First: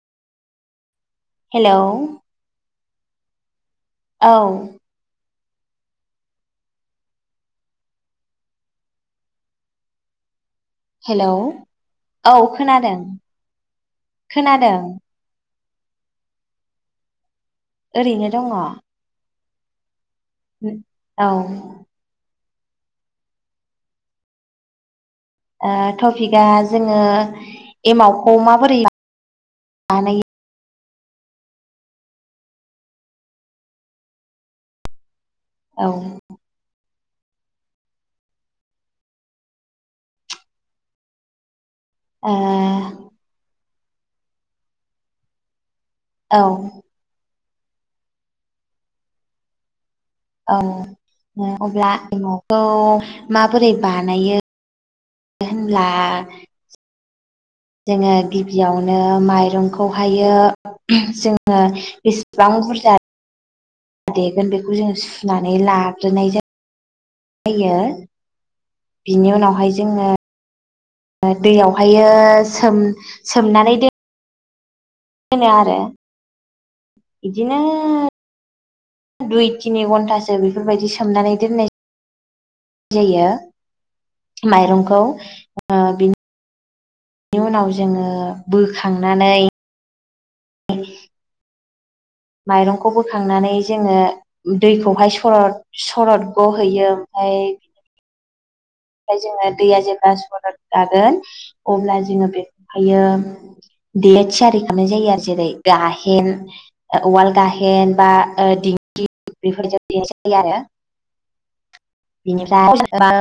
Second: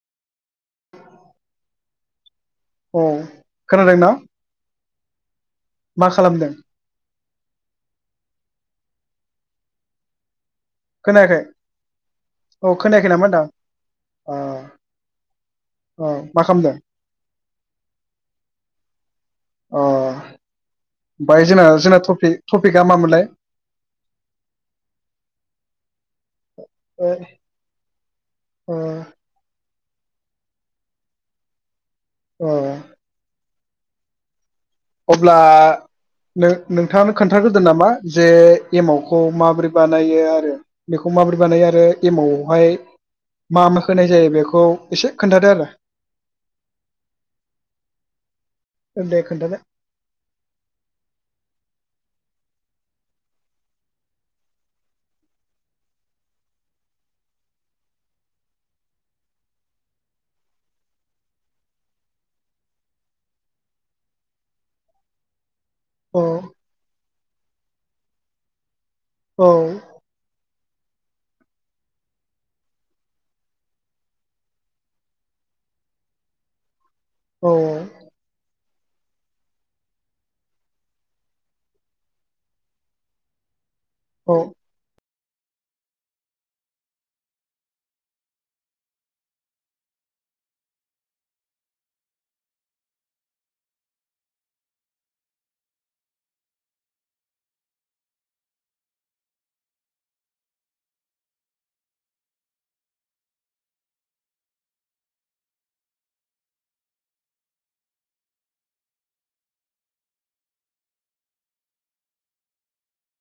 हेल' औ। खोनादों ना। मा खालामदों। हेल' खोनायाखै औ खोनादों खोनायाखै नामा होनदां खोनादों। अ मा खालामदों। ओरैनो दङ। अ। ओ बाय जोंना जोंना टपिक टपिकआ मामोनलाय। ओ टपिक या जोङो ओ एमावखौ ओ माबोरै बानाय ओ। अब्ला औ नो-नों थाङानो खोन्थाग्रोदो नामा जे एमावखौ माबोरै बानायो आरो बेखौ माब्रै बानायो आ ओ एमावहाय मा मा होनाय जायो बेखौ एसे खोन्थादो आरो। औ। ओन दे खोन्थादो। औ अब्ला एमावखौ माबोरै बानायो होनब्ला। जोंङो गिबियावनो माइरंखौहायो जोंङो बेसेबां बुरजा देगोन बेखौ जोंङो सुना नै औ लाग्रोनाय जा जायो। बिनि औ उनावहाय जोंङो। दैयावहायो सोम सोमनानै दो दोनो आरो। औ बिदिनो। दुइ तिनि घन्टासो बेफोरबायदि सोमनानै दोननाय जायो। औ माइरंखौ ओ बेनि उनाव जोंङो बोखांनानै [inaudible] माइरंखौ बोखांनानै जोंङो दैखौहाय सरद सरद गहैयो ओमफाय ओमफाय जोंङो दैया जेब्ला सरद जागोन अब्ला जोंङो बेखौहायो देनो थियारि खालामनाय जायो आरो जेरै गाहेन ओ उवाल गाहेन बा ओ दिंखि बेफोरजों देनाय जायो आरो बेनिफ्राय [unintelligible]